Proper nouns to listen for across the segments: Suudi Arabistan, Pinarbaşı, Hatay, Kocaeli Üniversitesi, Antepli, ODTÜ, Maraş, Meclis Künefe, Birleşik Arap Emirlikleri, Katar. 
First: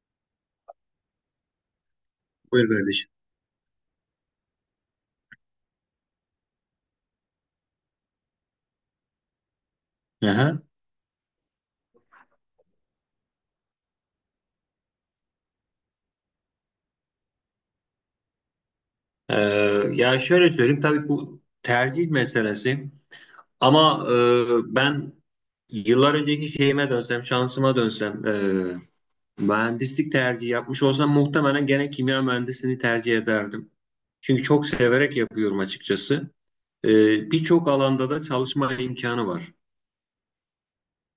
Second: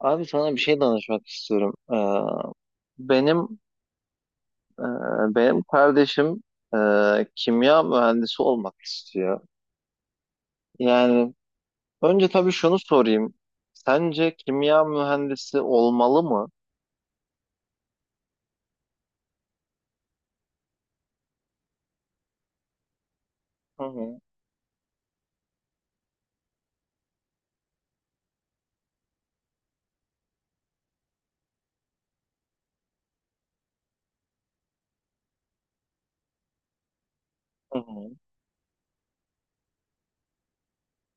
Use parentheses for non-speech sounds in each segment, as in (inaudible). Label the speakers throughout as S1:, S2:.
S1: Abi sana bir şey danışmak istiyorum.
S2: Buyur kardeşim.
S1: Benim e, benim kardeşim kimya mühendisi olmak istiyor.
S2: Aha.
S1: Yani önce tabii şunu sorayım. Sence kimya mühendisi olmalı mı?
S2: Ee, Ya şöyle söyleyeyim, tabii bu tercih meselesi,
S1: Hı
S2: ama
S1: hı,
S2: ben yıllar önceki şeyime dönsem, şansıma dönsem, mühendislik tercihi yapmış olsam, muhtemelen gene kimya mühendisliğini tercih ederdim. Çünkü çok severek yapıyorum açıkçası. E, Birçok
S1: hı
S2: alanda
S1: hı.
S2: da çalışma imkanı var.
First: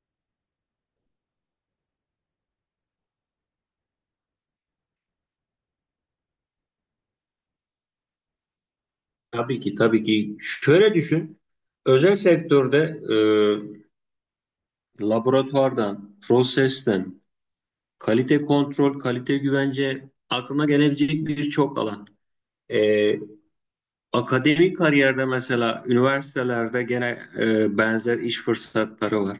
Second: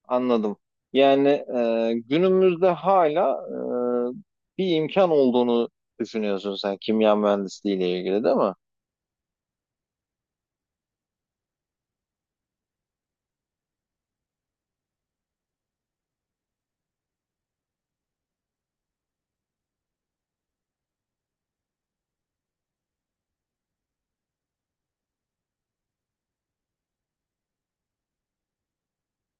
S1: Anladım. Yani günümüzde hala bir imkan olduğunu düşünüyorsun sen kimya mühendisliği ile ilgili değil mi?
S2: Tabii ki tabii ki şöyle düşün, özel sektörde e, laboratuvardan, prosesten, kalite kontrol, kalite güvence aklına gelebilecek birçok alan. Ee, Akademik kariyerde, mesela üniversitelerde gene benzer iş fırsatları var.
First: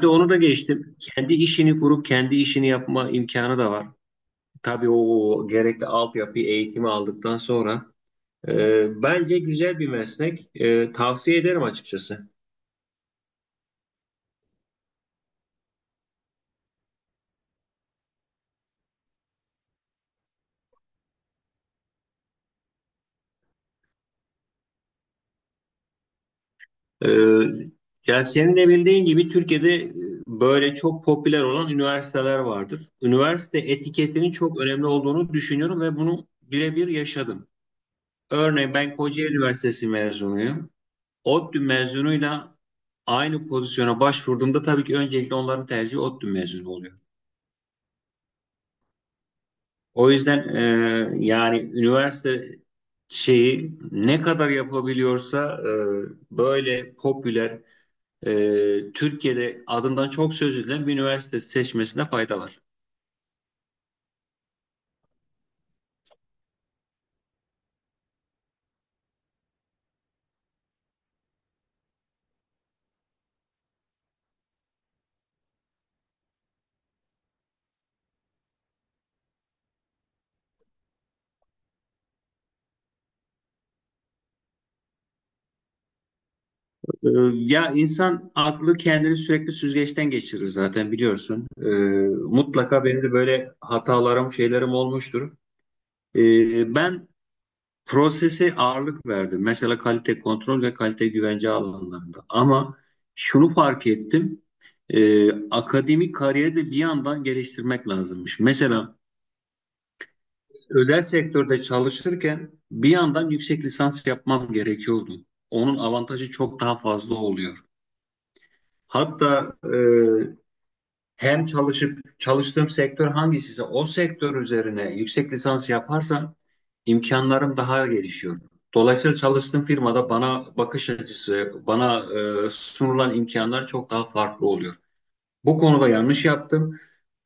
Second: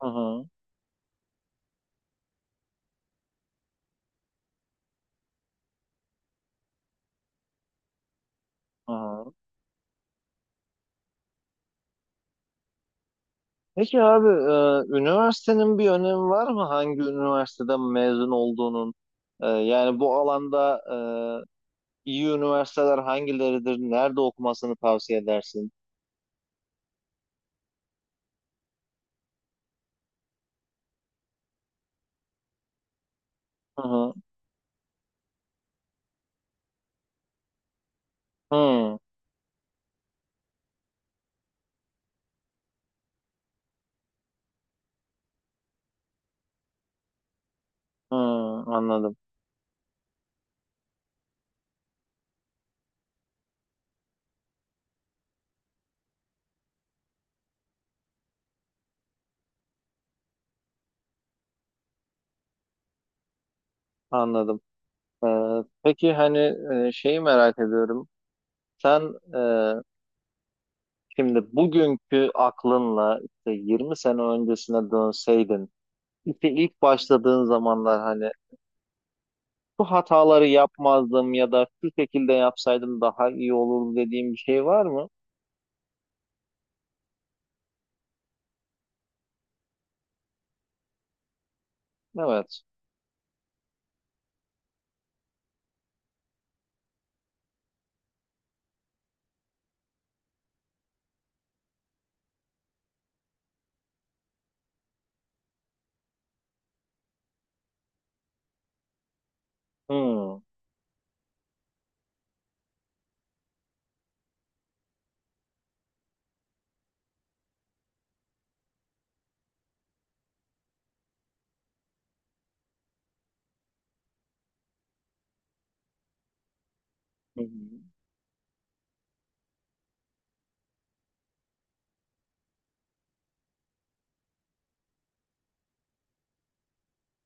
S1: Hı
S2: onu da
S1: hı,
S2: geçtim. Kendi işini kurup kendi işini yapma imkanı da var. Tabii o gerekli altyapıyı, eğitimi aldıktan sonra.
S1: hı hı.
S2: Bence güzel bir meslek. Tavsiye ederim açıkçası.
S1: Peki abi üniversitenin bir önemi var mı? Hangi üniversiteden mezun olduğunun? Yani bu alanda e, iyi üniversiteler hangileridir? Nerede okumasını tavsiye edersin?
S2: Ee, Ya senin de bildiğin gibi Türkiye'de böyle çok popüler olan üniversiteler vardır. Üniversite
S1: Hı hı.
S2: etiketinin çok önemli olduğunu düşünüyorum ve bunu birebir yaşadım. Örneğin ben
S1: Hı,
S2: Kocaeli Üniversitesi mezunuyum. ODTÜ mezunuyla aynı pozisyona başvurduğumda tabii ki öncelikle onların tercihi ODTÜ mezunu oluyor.
S1: hı, anladım,
S2: O yüzden yani üniversite şeyi ne kadar yapabiliyorsa böyle popüler, Türkiye'de adından çok söz edilen bir üniversite seçmesine fayda var.
S1: anladım. E, peki hani şeyi merak ediyorum. Sen şimdi bugünkü aklınla işte 20 sene öncesine dönseydin, işte ilk başladığın zamanlar hani şu hataları yapmazdım ya da şu şekilde yapsaydım daha iyi olur dediğim bir şey var mı?
S2: E, Ya insan aklı kendini sürekli süzgeçten geçirir zaten, biliyorsun.
S1: Evet.
S2: Mutlaka benim de böyle hatalarım, şeylerim olmuştur. Ben prosese ağırlık verdim. Mesela kalite kontrol ve kalite güvence alanlarında. Ama şunu fark ettim. Akademik kariyeri de bir yandan geliştirmek lazımmış. Mesela
S1: Hmm. Hı
S2: özel sektörde çalışırken bir yandan yüksek lisans yapmam gerekiyordu. Onun avantajı çok daha fazla oluyor. Hatta hem çalışıp çalıştığım sektör hangisiyse o sektör üzerine yüksek lisans yaparsam
S1: hı.
S2: imkanlarım daha gelişiyor. Dolayısıyla çalıştığım firmada bana bakış açısı, bana sunulan imkanlar çok daha farklı oluyor. Bu konuda yanlış yaptım.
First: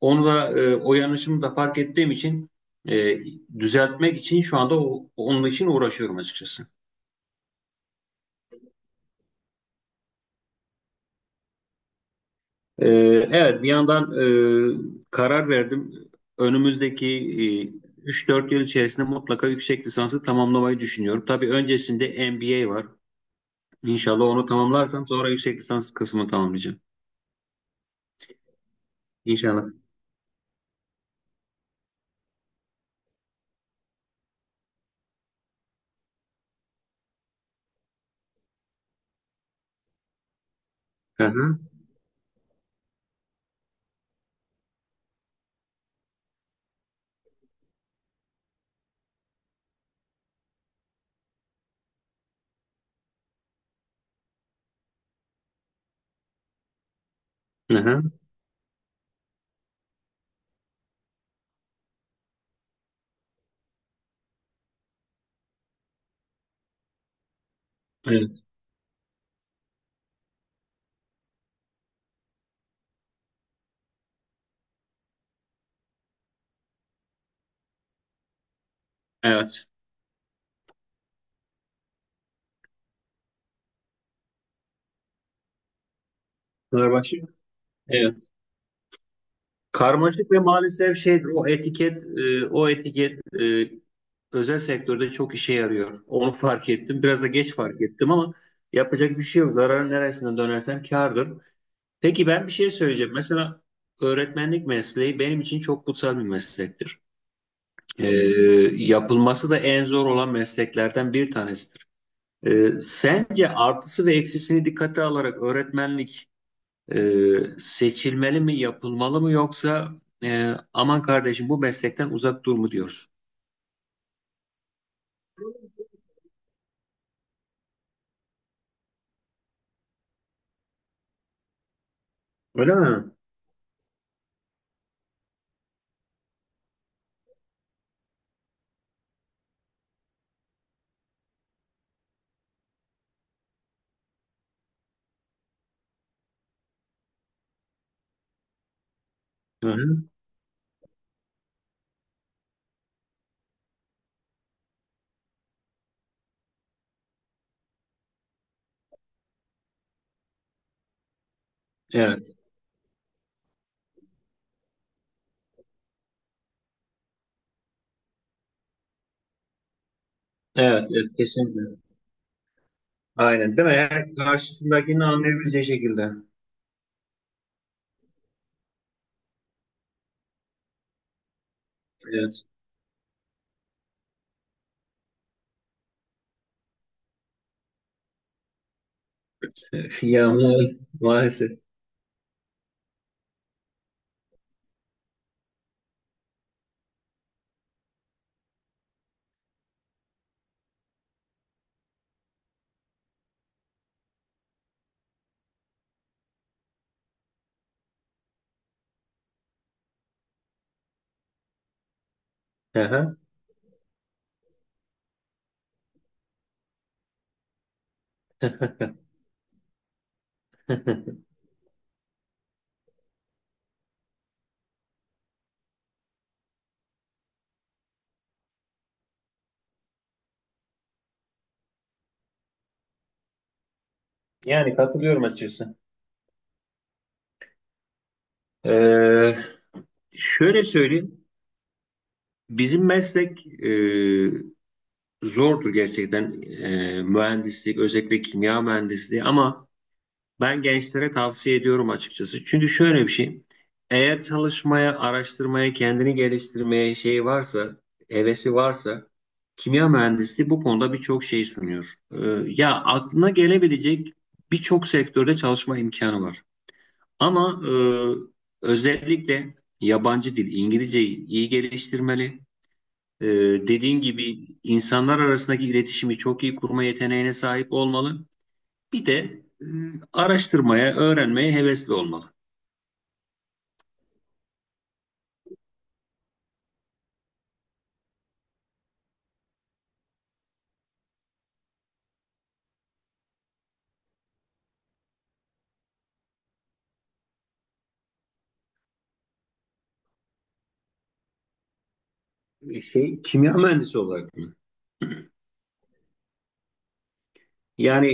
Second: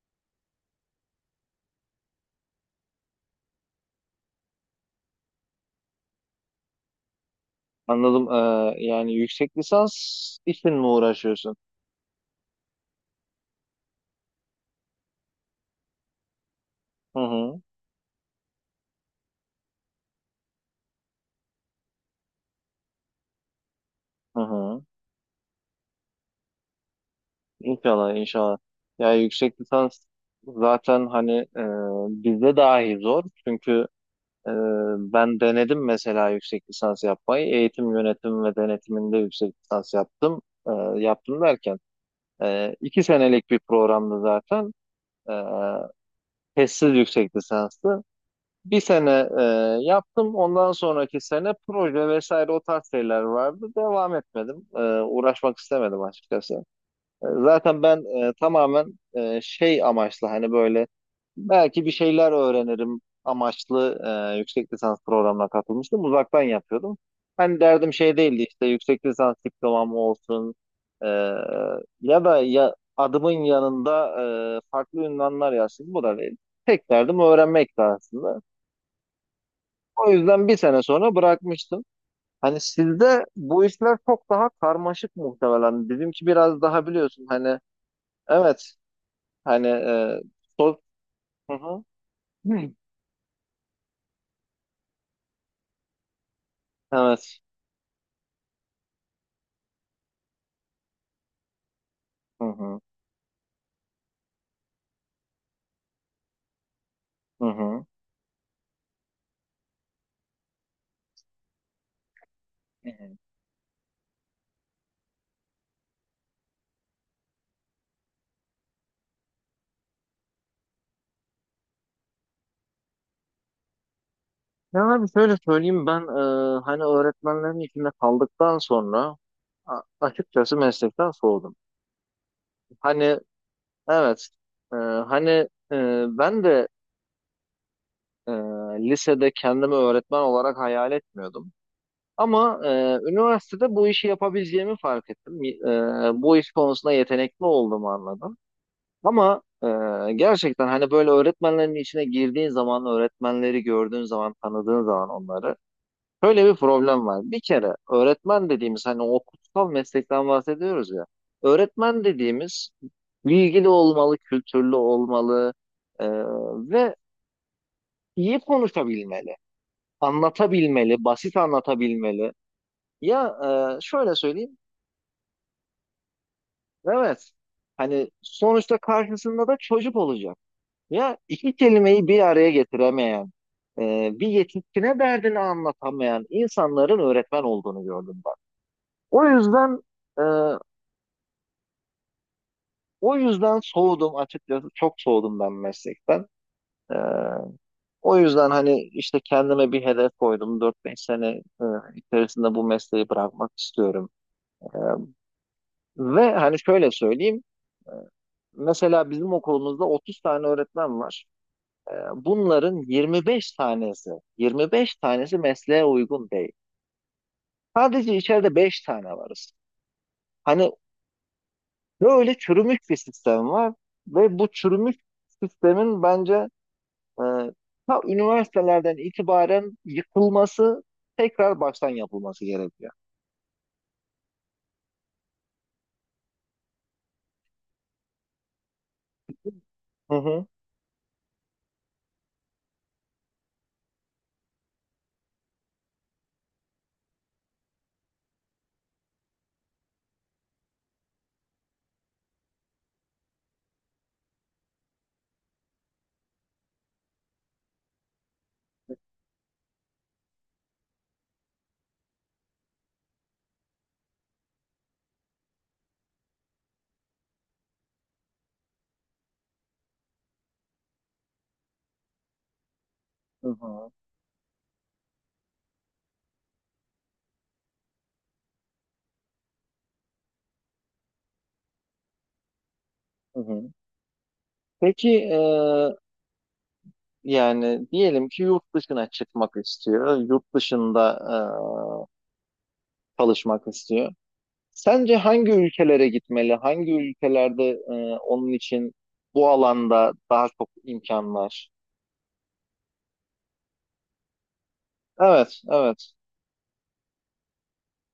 S2: Onu da o yanlışımı da fark ettiğim için e, düzeltmek için şu anda onun için uğraşıyorum açıkçası.
S1: Anladım. Yani yüksek lisans için mi uğraşıyorsun?
S2: E, evet, bir yandan karar verdim. Önümüzdeki
S1: Hı hı.
S2: 3-4 yıl içerisinde mutlaka yüksek lisansı tamamlamayı düşünüyorum. Tabii öncesinde MBA var. İnşallah
S1: Hı
S2: onu
S1: hı.
S2: tamamlarsam sonra yüksek lisans kısmını tamamlayacağım.
S1: İnşallah, inşallah. Ya yüksek
S2: İnşallah.
S1: lisans zaten hani e, bizde dahi zor. Çünkü e, ben denedim mesela yüksek lisans yapmayı. Eğitim yönetimi ve denetiminde yüksek lisans yaptım. E,
S2: Hı
S1: yaptım
S2: hı.
S1: derken. 2 senelik bir programdı zaten. E, testsiz yüksek lisansı. Bir sene yaptım. Ondan sonraki sene proje vesaire o tarz şeyler vardı. Devam etmedim. Uğraşmak istemedim açıkçası.
S2: Hı
S1: Zaten ben
S2: hı.
S1: tamamen şey amaçlı hani böyle belki bir şeyler öğrenirim amaçlı yüksek lisans programına katılmıştım. Uzaktan yapıyordum. Hani derdim şey
S2: Evet.
S1: değildi işte yüksek lisans diplomam olsun e, ya da ya adımın yanında farklı ünvanlar yazsın bu da değil. Tek derdim öğrenmekti aslında.
S2: Evet.
S1: O yüzden bir sene sonra bırakmıştım. Hani sizde bu işler çok daha karmaşık muhtemelen. Bizimki biraz daha
S2: Pınarbaşı.
S1: biliyorsun hani.
S2: Evet.
S1: Evet. Hani
S2: Karmaşık ve
S1: sol...
S2: maalesef şeydir. O
S1: Hı hı.
S2: etiket, e, o
S1: Hı.
S2: etiket e, özel sektörde çok işe yarıyor. Onu fark ettim. Biraz da
S1: Evet.
S2: geç fark ettim, ama yapacak bir şey yok. Zararın neresinden dönersem kârdır. Peki,
S1: Hı
S2: ben bir şey
S1: hı.
S2: söyleyeceğim. Mesela öğretmenlik mesleği benim için çok kutsal bir meslektir.
S1: Hı hı.
S2: E, Yapılması da en zor olan mesleklerden bir tanesidir.
S1: Hı hı.
S2: Sence artısı ve eksisini dikkate alarak öğretmenlik seçilmeli mi, yapılmalı mı, yoksa aman kardeşim bu meslekten uzak dur mu diyoruz?
S1: Ya abi şöyle söyleyeyim ben hani öğretmenlerin içinde kaldıktan sonra açıkçası meslekten soğudum.
S2: Öyle mi?
S1: Hani evet hani ben de e, lisede kendimi öğretmen olarak hayal etmiyordum. Ama üniversitede bu işi yapabileceğimi fark ettim. Bu iş konusunda yetenekli olduğumu anladım. Ama
S2: Hı hı.
S1: gerçekten hani böyle öğretmenlerin içine girdiğin zaman, öğretmenleri gördüğün zaman, tanıdığın zaman onları şöyle bir problem var. Bir kere öğretmen dediğimiz hani o kutsal meslekten bahsediyoruz ya. Öğretmen
S2: Evet,
S1: dediğimiz bilgili olmalı, kültürlü olmalı e, ve iyi konuşabilmeli,
S2: evet,
S1: anlatabilmeli,
S2: evet,
S1: basit
S2: kesinlikle.
S1: anlatabilmeli. Ya
S2: Aynen, değil mi?
S1: şöyle
S2: Yani
S1: söyleyeyim,
S2: karşısındakini anlayabileceği şekilde.
S1: evet, hani sonuçta karşısında da çocuk olacak. Ya iki kelimeyi bir
S2: Evet.
S1: araya getiremeyen, bir yetişkine derdini anlatamayan insanların öğretmen olduğunu gördüm ben. O yüzden
S2: (laughs)
S1: e,
S2: Ya maalesef.
S1: o yüzden soğudum açıkçası. Çok soğudum ben meslekten. E, o yüzden hani işte kendime bir hedef koydum. 4-5 sene e, içerisinde bu mesleği bırakmak istiyorum. E, ve hani şöyle söyleyeyim. e, Mesela bizim okulumuzda 30 tane öğretmen var. Bunların
S2: Hı hı.
S1: 25 tanesi, 25 tanesi mesleğe uygun değil. Sadece içeride 5 tane varız. Hani böyle çürümüş bir sistem var ve bu çürümüş sistemin bence e, ta üniversitelerden itibaren yıkılması, tekrar baştan yapılması gerekiyor.
S2: Yani katılıyorum açıkçası. Ee,
S1: Hı hı.
S2: Şöyle söyleyeyim. Bizim meslek, zordur gerçekten. Mühendislik, özellikle kimya mühendisliği, ama ben gençlere tavsiye ediyorum açıkçası. Çünkü şöyle bir şey. Eğer çalışmaya, araştırmaya, kendini geliştirmeye şey varsa, hevesi varsa, kimya mühendisliği bu konuda birçok şey sunuyor. Ee, Ya aklına gelebilecek birçok sektörde çalışma imkanı var. Ama özellikle yabancı dil, İngilizceyi iyi geliştirmeli. Ee,
S1: Hı hı,
S2: Dediğin gibi insanlar arasındaki iletişimi çok iyi kurma yeteneğine sahip olmalı. Bir de e, araştırmaya, öğrenmeye hevesli olmalı.
S1: hı hı. Peki yani diyelim ki yurt dışına çıkmak istiyor, yurt dışında çalışmak istiyor. Sence hangi ülkelere gitmeli? Hangi ülkelerde onun için bu alanda daha çok imkan var?
S2: Şey, kimya mühendisi olarak mı?
S1: Evet, evet.
S2: Yani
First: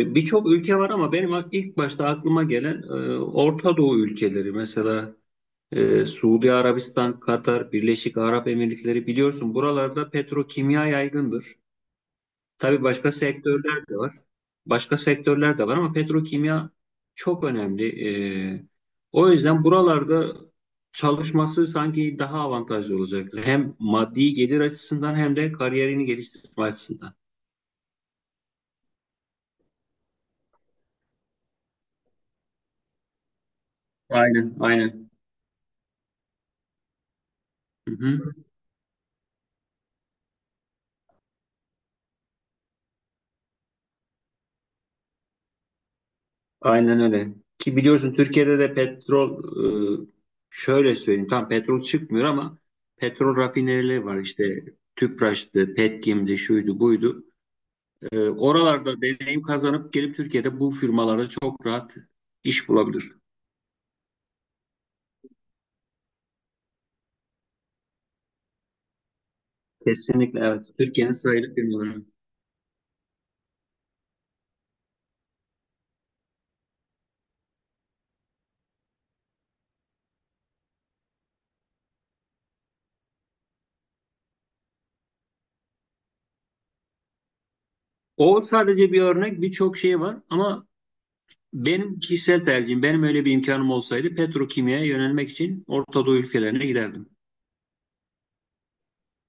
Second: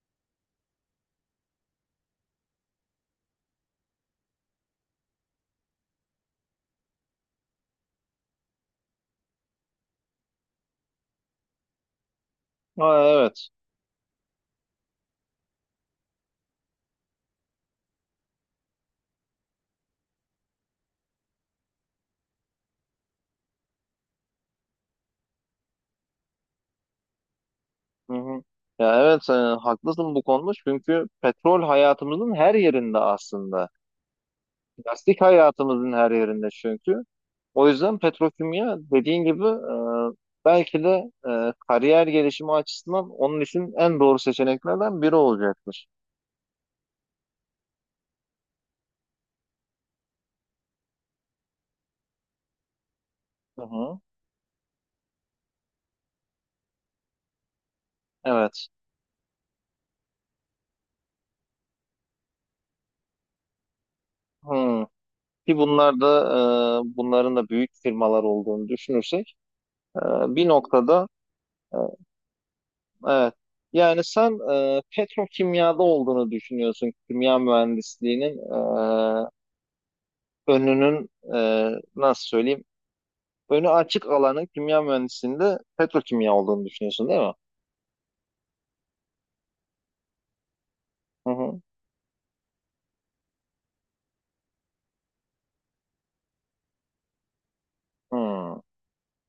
S2: birçok ülke var ama benim ilk başta aklıma gelen Orta Doğu ülkeleri. Mesela Suudi Arabistan, Katar, Birleşik Arap Emirlikleri, biliyorsun buralarda petrokimya yaygındır. Tabii
S1: Ha,
S2: başka
S1: evet.
S2: sektörler de var. Başka sektörler de var ama petrokimya çok önemli. Ee, O yüzden buralarda çalışması sanki daha avantajlı olacaktır. Hem maddi gelir açısından hem de kariyerini geliştirme açısından.
S1: Hı hı. Ya evet, haklısın bu konuda çünkü petrol hayatımızın her yerinde aslında.
S2: Aynen, aynen.
S1: Plastik hayatımızın her yerinde çünkü. O
S2: Hı
S1: yüzden
S2: hı.
S1: petrokimya dediğin gibi belki de kariyer gelişimi açısından onun için en doğru seçeneklerden biri olacaktır.
S2: Aynen öyle. Ki biliyorsun Türkiye'de de petrol, e, şöyle söyleyeyim, tam petrol çıkmıyor ama petrol
S1: Hı hı.
S2: rafinerileri var işte. Tüpraş'tı, Petkim'di, şuydu, buydu.
S1: Evet.
S2: Oralarda deneyim kazanıp gelip Türkiye'de bu firmalara çok rahat iş bulabilir.
S1: Hı. Ki bunlar da bunların da büyük firmalar olduğunu düşünürsek e,
S2: Kesinlikle
S1: bir
S2: evet.
S1: noktada
S2: Türkiye'nin sayılı
S1: e,
S2: firmaları.
S1: evet. Yani sen petrokimyada olduğunu düşünüyorsun kimya mühendisliğinin önünün nasıl söyleyeyim önü açık alanın kimya mühendisliğinde petrokimya olduğunu düşünüyorsun değil mi?
S2: O sadece bir örnek, birçok şey var ama
S1: Hı hı.
S2: benim kişisel tercihim, benim öyle bir imkanım olsaydı, petrokimyaya yönelmek için Orta Doğu ülkelerine giderdim.
S1: Hı.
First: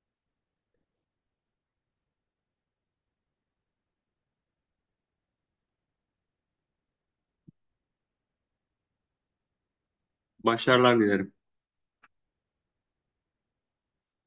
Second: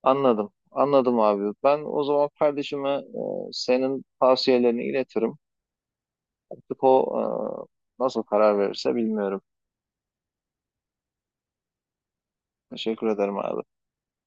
S1: Anladım. Anladım abi. Ben o zaman kardeşime senin tavsiyelerini iletirim. Artık o nasıl karar verirse bilmiyorum.
S2: Başarılar dilerim.
S1: Teşekkür ederim abi.